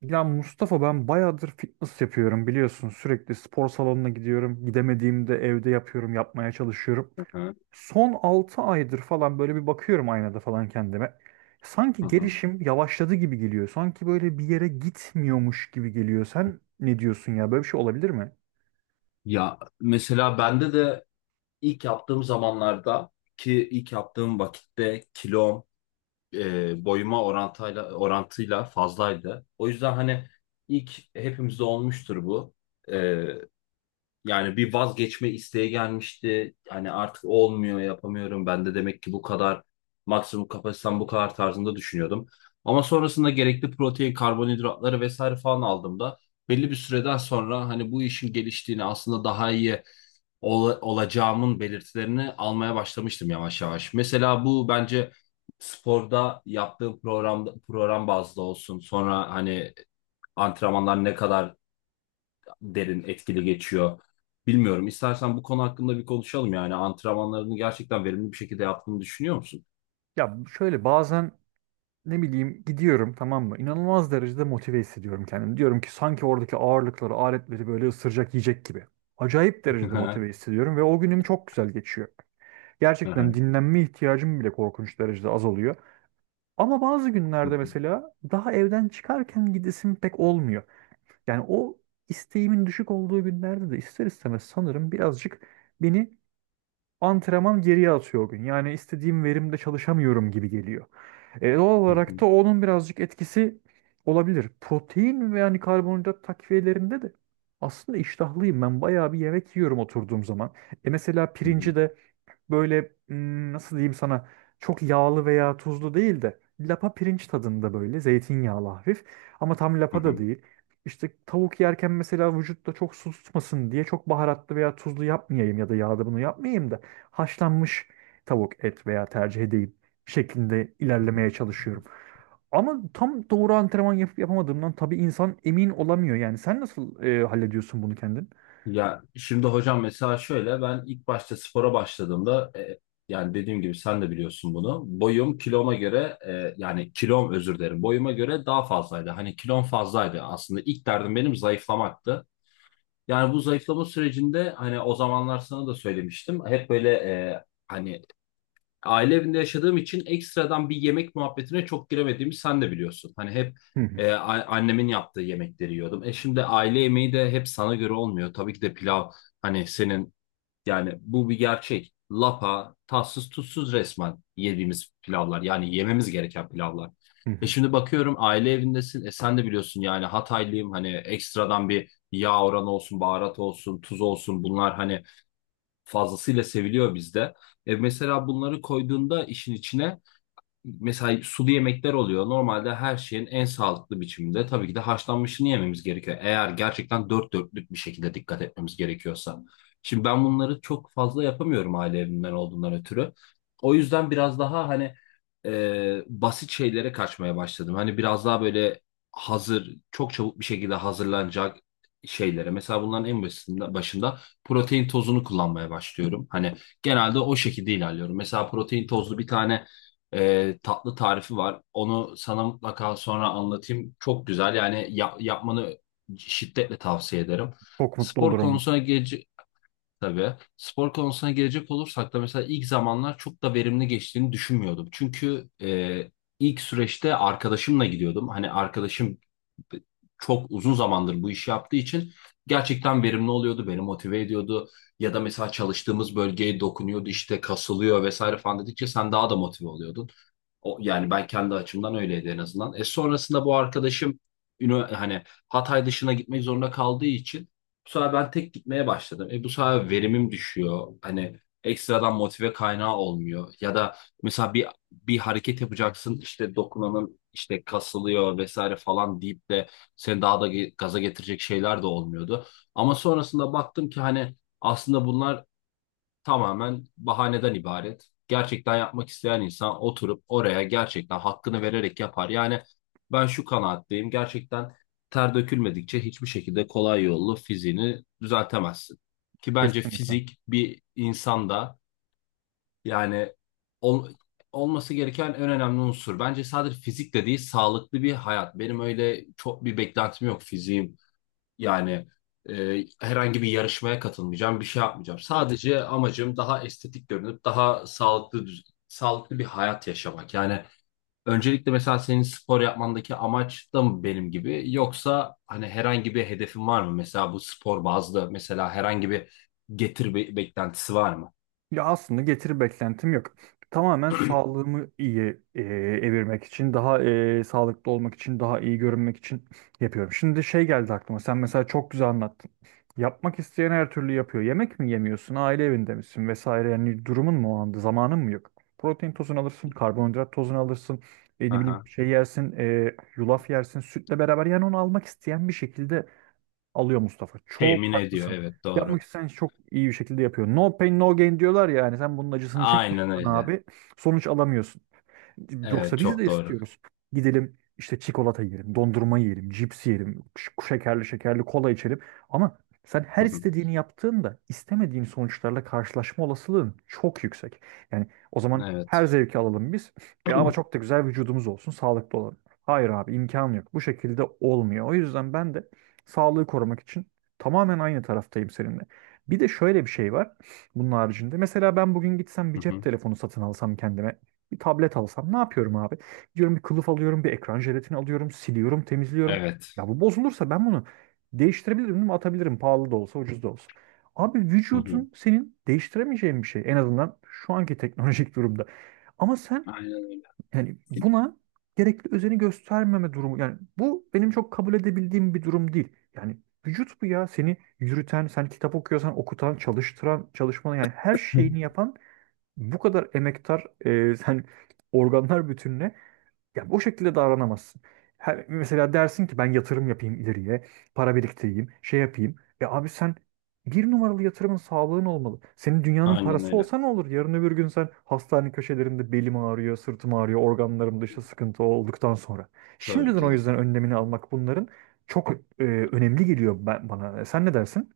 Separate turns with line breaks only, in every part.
Ya Mustafa ben bayağıdır fitness yapıyorum biliyorsun. Sürekli spor salonuna gidiyorum. Gidemediğimde evde yapıyorum, yapmaya çalışıyorum.
Evet.
Son 6 aydır falan böyle bir bakıyorum aynada falan kendime. Sanki
Hı hı.
gelişim yavaşladı gibi geliyor. Sanki böyle bir yere gitmiyormuş gibi geliyor. Sen ne diyorsun ya? Böyle bir şey olabilir mi?
Ya mesela bende de ilk yaptığım zamanlarda ki ilk yaptığım vakitte kilom boyuma orantıyla fazlaydı. O yüzden hani ilk hepimizde olmuştur bu. E, Yani bir vazgeçme isteği gelmişti. Hani artık olmuyor, yapamıyorum. Ben de demek ki bu kadar maksimum kapasitem bu kadar tarzında düşünüyordum. Ama sonrasında gerekli protein, karbonhidratları vesaire falan aldığımda belli bir süreden sonra hani bu işin geliştiğini aslında daha iyi olacağımın belirtilerini almaya başlamıştım yavaş yavaş. Mesela bu bence sporda yaptığım programda program bazlı olsun. Sonra hani antrenmanlar ne kadar derin etkili geçiyor. Bilmiyorum. İstersen bu konu hakkında bir konuşalım yani. Antrenmanlarını gerçekten verimli bir şekilde yaptığını düşünüyor musun?
Ya şöyle bazen ne bileyim gidiyorum tamam mı? İnanılmaz derecede motive hissediyorum kendimi. Diyorum ki sanki oradaki ağırlıkları, aletleri böyle ısıracak yiyecek gibi. Acayip derecede motive hissediyorum ve o günüm çok güzel geçiyor. Gerçekten dinlenme ihtiyacım bile korkunç derecede az oluyor. Ama bazı günlerde mesela daha evden çıkarken gidesim pek olmuyor. Yani o isteğimin düşük olduğu günlerde de ister istemez sanırım birazcık beni antrenman geriye atıyor o gün. Yani istediğim verimde çalışamıyorum gibi geliyor. Doğal olarak da onun birazcık etkisi olabilir. Protein ve yani karbonhidrat takviyelerinde de aslında iştahlıyım. Ben bayağı bir yemek yiyorum oturduğum zaman. E mesela pirinci de böyle nasıl diyeyim sana çok yağlı veya tuzlu değil de lapa pirinç tadında böyle zeytinyağlı hafif ama tam lapa da değil. İşte tavuk yerken mesela vücutta çok su tutmasın diye çok baharatlı veya tuzlu yapmayayım ya da yağda bunu yapmayayım da haşlanmış tavuk et veya tercih edeyim şeklinde ilerlemeye çalışıyorum. Ama tam doğru antrenman yapıp yapamadığımdan tabii insan emin olamıyor. Yani sen nasıl hallediyorsun bunu kendin?
Ya şimdi hocam mesela şöyle ben ilk başta spora başladığımda yani dediğim gibi sen de biliyorsun bunu. Boyum kiloma göre yani kilom, özür dilerim, boyuma göre daha fazlaydı. Hani kilom fazlaydı, aslında ilk derdim benim zayıflamaktı. Yani bu zayıflama sürecinde hani o zamanlar sana da söylemiştim. Hep böyle hani aile evinde yaşadığım için ekstradan bir yemek muhabbetine çok giremediğimi sen de biliyorsun. Hani hep
Hı hı,
annemin yaptığı yemekleri yiyordum. Şimdi aile yemeği de hep sana göre olmuyor. Tabii ki de pilav, hani senin, yani bu bir gerçek. Lapa, tatsız tuzsuz resmen yediğimiz pilavlar. Yani yememiz gereken pilavlar.
hı
E
hı.
şimdi bakıyorum, aile evindesin. Sen de biliyorsun yani Hataylıyım. Hani ekstradan bir yağ oranı olsun, baharat olsun, tuz olsun, bunlar hani fazlasıyla seviliyor bizde. Mesela bunları koyduğunda işin içine mesela sulu yemekler oluyor. Normalde her şeyin en sağlıklı biçiminde tabii ki de haşlanmışını yememiz gerekiyor. Eğer gerçekten dört dörtlük bir şekilde dikkat etmemiz gerekiyorsa. Şimdi ben bunları çok fazla yapamıyorum aile evimden olduğundan ötürü. O yüzden biraz daha hani basit şeylere kaçmaya başladım. Hani biraz daha böyle hazır, çok çabuk bir şekilde hazırlanacak şeylere. Mesela bunların en başında protein tozunu kullanmaya başlıyorum. Hani genelde o şekilde ilerliyorum. Mesela protein tozlu bir tane tatlı tarifi var. Onu sana mutlaka sonra anlatayım. Çok güzel, yani yapmanı şiddetle tavsiye ederim.
Çok mutlu
Spor
olurum.
konusuna geç, Tabii. Spor konusuna gelecek olursak da mesela ilk zamanlar çok da verimli geçtiğini düşünmüyordum. Çünkü ilk süreçte arkadaşımla gidiyordum. Hani arkadaşım çok uzun zamandır bu işi yaptığı için gerçekten verimli oluyordu, beni motive ediyordu. Ya da mesela çalıştığımız bölgeye dokunuyordu, işte kasılıyor vesaire falan dedikçe sen daha da motive oluyordun. O, yani ben kendi açımdan öyleydi en azından. Sonrasında bu arkadaşım hani Hatay dışına gitmek zorunda kaldığı için bu sefer ben tek gitmeye başladım. Bu sefer verimim düşüyor. Hani ekstradan motive kaynağı olmuyor. Ya da mesela bir hareket yapacaksın, işte dokunanın işte kasılıyor vesaire falan deyip de seni daha da gaza getirecek şeyler de olmuyordu. Ama sonrasında baktım ki hani aslında bunlar tamamen bahaneden ibaret. Gerçekten yapmak isteyen insan oturup oraya gerçekten hakkını vererek yapar. Yani ben şu kanaatteyim. Gerçekten ter dökülmedikçe hiçbir şekilde kolay yollu fiziğini düzeltemezsin. Ki bence
Kesinlikle.
fizik bir insanda yani ol- olması gereken en önemli unsur. Bence sadece fizik değil, sağlıklı bir hayat. Benim öyle çok bir beklentim yok fiziğim, yani herhangi bir yarışmaya katılmayacağım, bir şey yapmayacağım. Sadece amacım daha estetik görünüp daha sağlıklı, sağlıklı bir hayat yaşamak. Yani öncelikle mesela senin spor yapmandaki amaç da mı benim gibi, yoksa hani herhangi bir hedefin var mı? Mesela bu spor bazlı mesela herhangi bir beklentisi var mı?
Ya aslında getiri beklentim yok. Tamamen sağlığımı iyi evirmek için, daha sağlıklı olmak için, daha iyi görünmek için yapıyorum. Şimdi şey geldi aklıma. Sen mesela çok güzel anlattın. Yapmak isteyen her türlü yapıyor. Yemek mi yemiyorsun, aile evinde misin vesaire. Yani durumun mu o anda, zamanın mı yok? Protein tozunu alırsın, karbonhidrat tozunu alırsın. Ne bileyim
Aha.
şey yersin, yulaf yersin, sütle beraber. Yani onu almak isteyen bir şekilde alıyor Mustafa. Çok
Temin ediyor,
haklısın.
evet,
Yapmak
doğru.
isteyen iş çok iyi bir şekilde yapıyor. No pain no gain diyorlar ya yani sen bunun acısını
Aynen
çekmiyorsan
öyle.
abi sonuç alamıyorsun.
Evet,
Yoksa biz de
çok doğru.
istiyoruz. Gidelim işte çikolata yiyelim, dondurma yiyelim, cips yiyelim, şekerli şekerli kola içelim. Ama sen
Hı
her
hı.
istediğini yaptığında istemediğin sonuçlarla karşılaşma olasılığın çok yüksek. Yani o zaman her
Evet.
zevki alalım biz. Ya ama çok da güzel vücudumuz olsun, sağlıklı olalım. Hayır abi imkan yok. Bu şekilde olmuyor. O yüzden ben de sağlığı korumak için tamamen aynı taraftayım seninle. Bir de şöyle bir şey var bunun haricinde. Mesela ben bugün gitsem bir
Hı
cep
hı.
telefonu satın alsam kendime. Bir tablet alsam ne yapıyorum abi? Diyorum bir kılıf alıyorum, bir ekran jelatini alıyorum, siliyorum, temizliyorum.
Evet.
Ya bu bozulursa ben bunu değiştirebilirim değil mi? Atabilirim pahalı da olsa, ucuz da olsa. Abi
Hı hı.
vücudun senin değiştiremeyeceğin bir şey. En azından şu anki teknolojik durumda. Ama sen
Aynen öyle.
yani buna gerekli özeni göstermeme durumu. Yani bu benim çok kabul edebildiğim bir durum değil. Yani vücut bu ya. Seni yürüten, sen kitap okuyorsan okutan, çalıştıran, çalışmanı yani her
Hı.
şeyini yapan bu kadar emektar sen organlar bütününe ya o şekilde davranamazsın. Her, mesela dersin ki ben yatırım yapayım ileriye, para biriktireyim, şey yapayım. E abi sen bir numaralı yatırımın sağlığın olmalı. Senin dünyanın
Aynen
parası
öyle.
olsa ne olur? Yarın öbür gün sen hastane köşelerinde belim ağrıyor, sırtım ağrıyor, organlarımda işte sıkıntı olduktan sonra.
Tabii
Şimdiden
ki
o
de.
yüzden önlemini almak bunların çok önemli geliyor ben, bana. Sen ne dersin?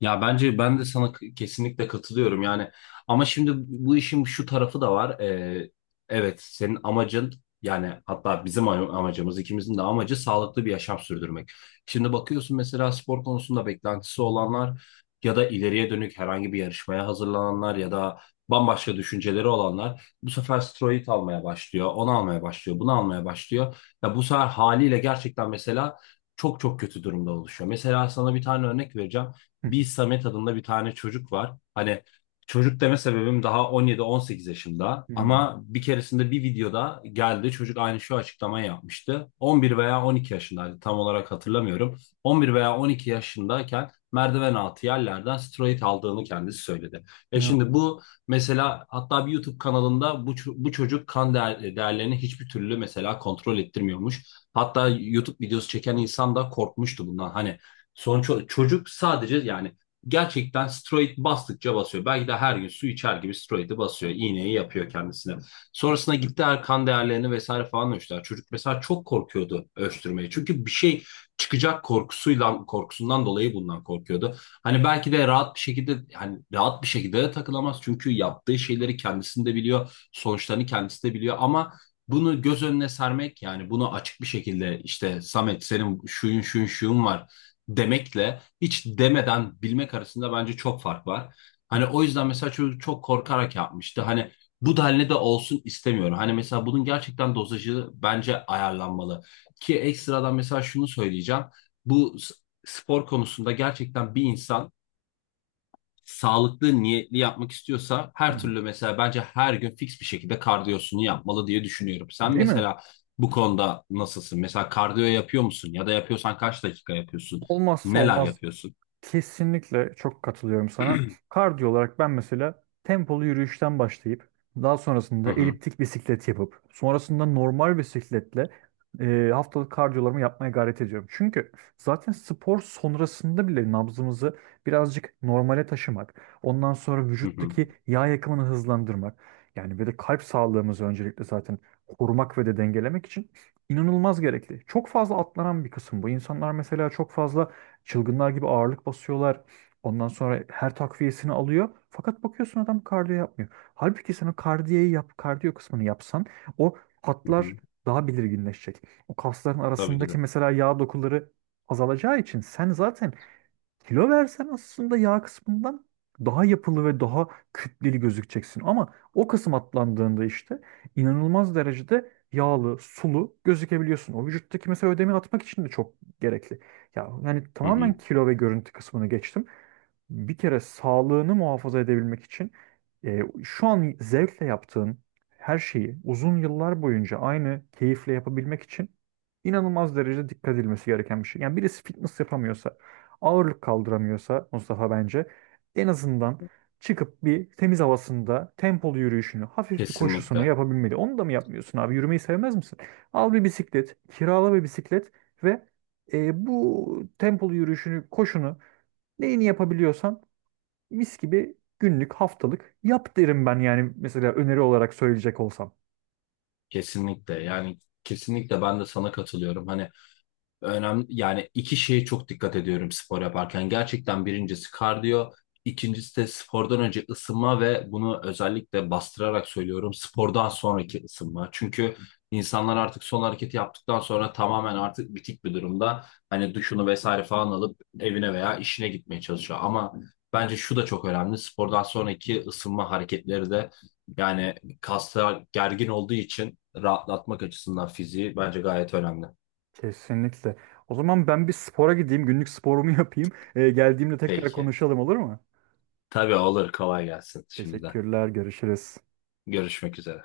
Ya bence ben de sana kesinlikle katılıyorum yani, ama şimdi bu işin şu tarafı da var. Evet, senin amacın, yani hatta bizim amacımız, ikimizin de amacı sağlıklı bir yaşam sürdürmek. Şimdi bakıyorsun, mesela spor konusunda beklentisi olanlar ya da ileriye dönük herhangi bir yarışmaya hazırlananlar ya da bambaşka düşünceleri olanlar bu sefer steroid almaya başlıyor, onu almaya başlıyor, bunu almaya başlıyor. Ya bu sefer haliyle gerçekten mesela çok çok kötü durumda oluşuyor. Mesela sana bir tane örnek vereceğim,
Hı
bir
hı.
Samet adında bir tane çocuk var. Hani çocuk deme sebebim, daha 17-18 yaşında
Hmm.
ama bir keresinde bir videoda geldi, çocuk aynı şu açıklamayı yapmıştı. 11 veya 12 yaşındaydı, tam olarak hatırlamıyorum. 11 veya 12 yaşındayken merdiven altı yerlerden steroid aldığını kendisi söyledi. Şimdi
İnanamadım.
bu, mesela hatta bir YouTube kanalında bu çocuk, kan değerlerini hiçbir türlü mesela kontrol ettirmiyormuş. Hatta YouTube videosu çeken insan da korkmuştu bundan. Hani sonuç çocuk sadece, yani gerçekten steroid bastıkça basıyor. Belki de her gün su içer gibi steroidi basıyor. İğneyi yapıyor kendisine. Sonrasında gittiler, kan değerlerini vesaire falan ölçtüler. Çocuk mesela çok korkuyordu ölçtürmeye. Çünkü bir şey çıkacak korkusuyla, korkusundan dolayı bundan korkuyordu. Hani belki de rahat bir şekilde, hani rahat bir şekilde de takılamaz. Çünkü yaptığı şeyleri kendisinde biliyor, sonuçlarını kendisi de biliyor, ama bunu göz önüne sermek, yani bunu açık bir şekilde işte Samet senin şuyun şuyun şuyun var demekle hiç demeden bilmek arasında bence çok fark var.
Hı
Hani o yüzden mesela çocuk çok korkarak yapmıştı. Hani bu denli de olsun istemiyorum. Hani mesela bunun gerçekten dozajı bence ayarlanmalı. Ki ekstradan mesela şunu söyleyeceğim. Bu s- Spor konusunda gerçekten bir insan sağlıklı niyetli yapmak istiyorsa her
hı.
türlü mesela bence her gün fix bir şekilde kardiyosunu yapmalı diye düşünüyorum. Sen
Değil mi?
mesela bu konuda nasılsın? Mesela kardiyo yapıyor musun? Ya da yapıyorsan kaç dakika yapıyorsun?
Olmazsa
Neler
olmaz.
yapıyorsun?
Kesinlikle çok katılıyorum sana. Kardiyo olarak ben mesela tempolu yürüyüşten başlayıp daha
Hı
sonrasında
hı,
eliptik bisiklet yapıp sonrasında normal bisikletle haftalık kardiyolarımı yapmaya gayret ediyorum. Çünkü zaten spor sonrasında bile nabzımızı birazcık normale taşımak, ondan sonra
hı hı,
vücuttaki yağ yakımını hızlandırmak yani ve de kalp sağlığımızı öncelikle zaten korumak ve de dengelemek için inanılmaz gerekli. Çok fazla atlanan bir kısım bu. İnsanlar mesela çok fazla çılgınlar gibi ağırlık basıyorlar. Ondan sonra her takviyesini alıyor. Fakat bakıyorsun adam kardiyo yapmıyor. Halbuki sen o kardiyeyi yap, kardiyo kısmını yapsan o
hı
hatlar
hı.
daha belirginleşecek. O kasların
Tabii ki de.
arasındaki mesela yağ dokuları azalacağı için sen zaten kilo versen aslında yağ kısmından daha yapılı ve daha kütleli gözükeceksin. Ama o kısım atlandığında işte inanılmaz derecede yağlı, sulu gözükebiliyorsun. O vücuttaki mesela ödemi atmak için de çok gerekli. Ya yani
Hı hı.
tamamen kilo ve görüntü kısmını geçtim. Bir kere sağlığını muhafaza edebilmek için şu an zevkle yaptığın her şeyi uzun yıllar boyunca aynı keyifle yapabilmek için inanılmaz derecede dikkat edilmesi gereken bir şey. Yani birisi fitness yapamıyorsa ağırlık kaldıramıyorsa Mustafa bence en azından çıkıp bir temiz havasında tempolu yürüyüşünü, hafif bir koşusunu
Kesinlikle.
yapabilmeli. Onu da mı yapmıyorsun abi? Yürümeyi sevmez misin? Al bir bisiklet, kirala bir bisiklet ve bu tempolu yürüyüşünü, koşunu neyini yapabiliyorsan mis gibi günlük, haftalık yap derim ben yani mesela öneri olarak söyleyecek olsam.
Kesinlikle. Yani kesinlikle ben de sana katılıyorum. Hani önemli, yani iki şeye çok dikkat ediyorum spor yaparken. Gerçekten birincisi kardiyo, ikincisi de spordan önce ısınma ve bunu özellikle bastırarak söylüyorum, spordan sonraki ısınma. Çünkü insanlar artık son hareketi yaptıktan sonra tamamen artık bitik bir durumda. Hani duşunu vesaire falan alıp evine veya işine gitmeye çalışıyor. Ama bence şu da çok önemli. Spordan sonraki ısınma hareketleri de yani kaslar gergin olduğu için rahatlatmak açısından fiziği bence gayet önemli.
Kesinlikle. O zaman ben bir spora gideyim, günlük sporumu yapayım. Geldiğimde tekrar
Peki.
konuşalım olur mu?
Tabii olur. Kolay gelsin şimdiden.
Teşekkürler, görüşürüz.
Görüşmek üzere.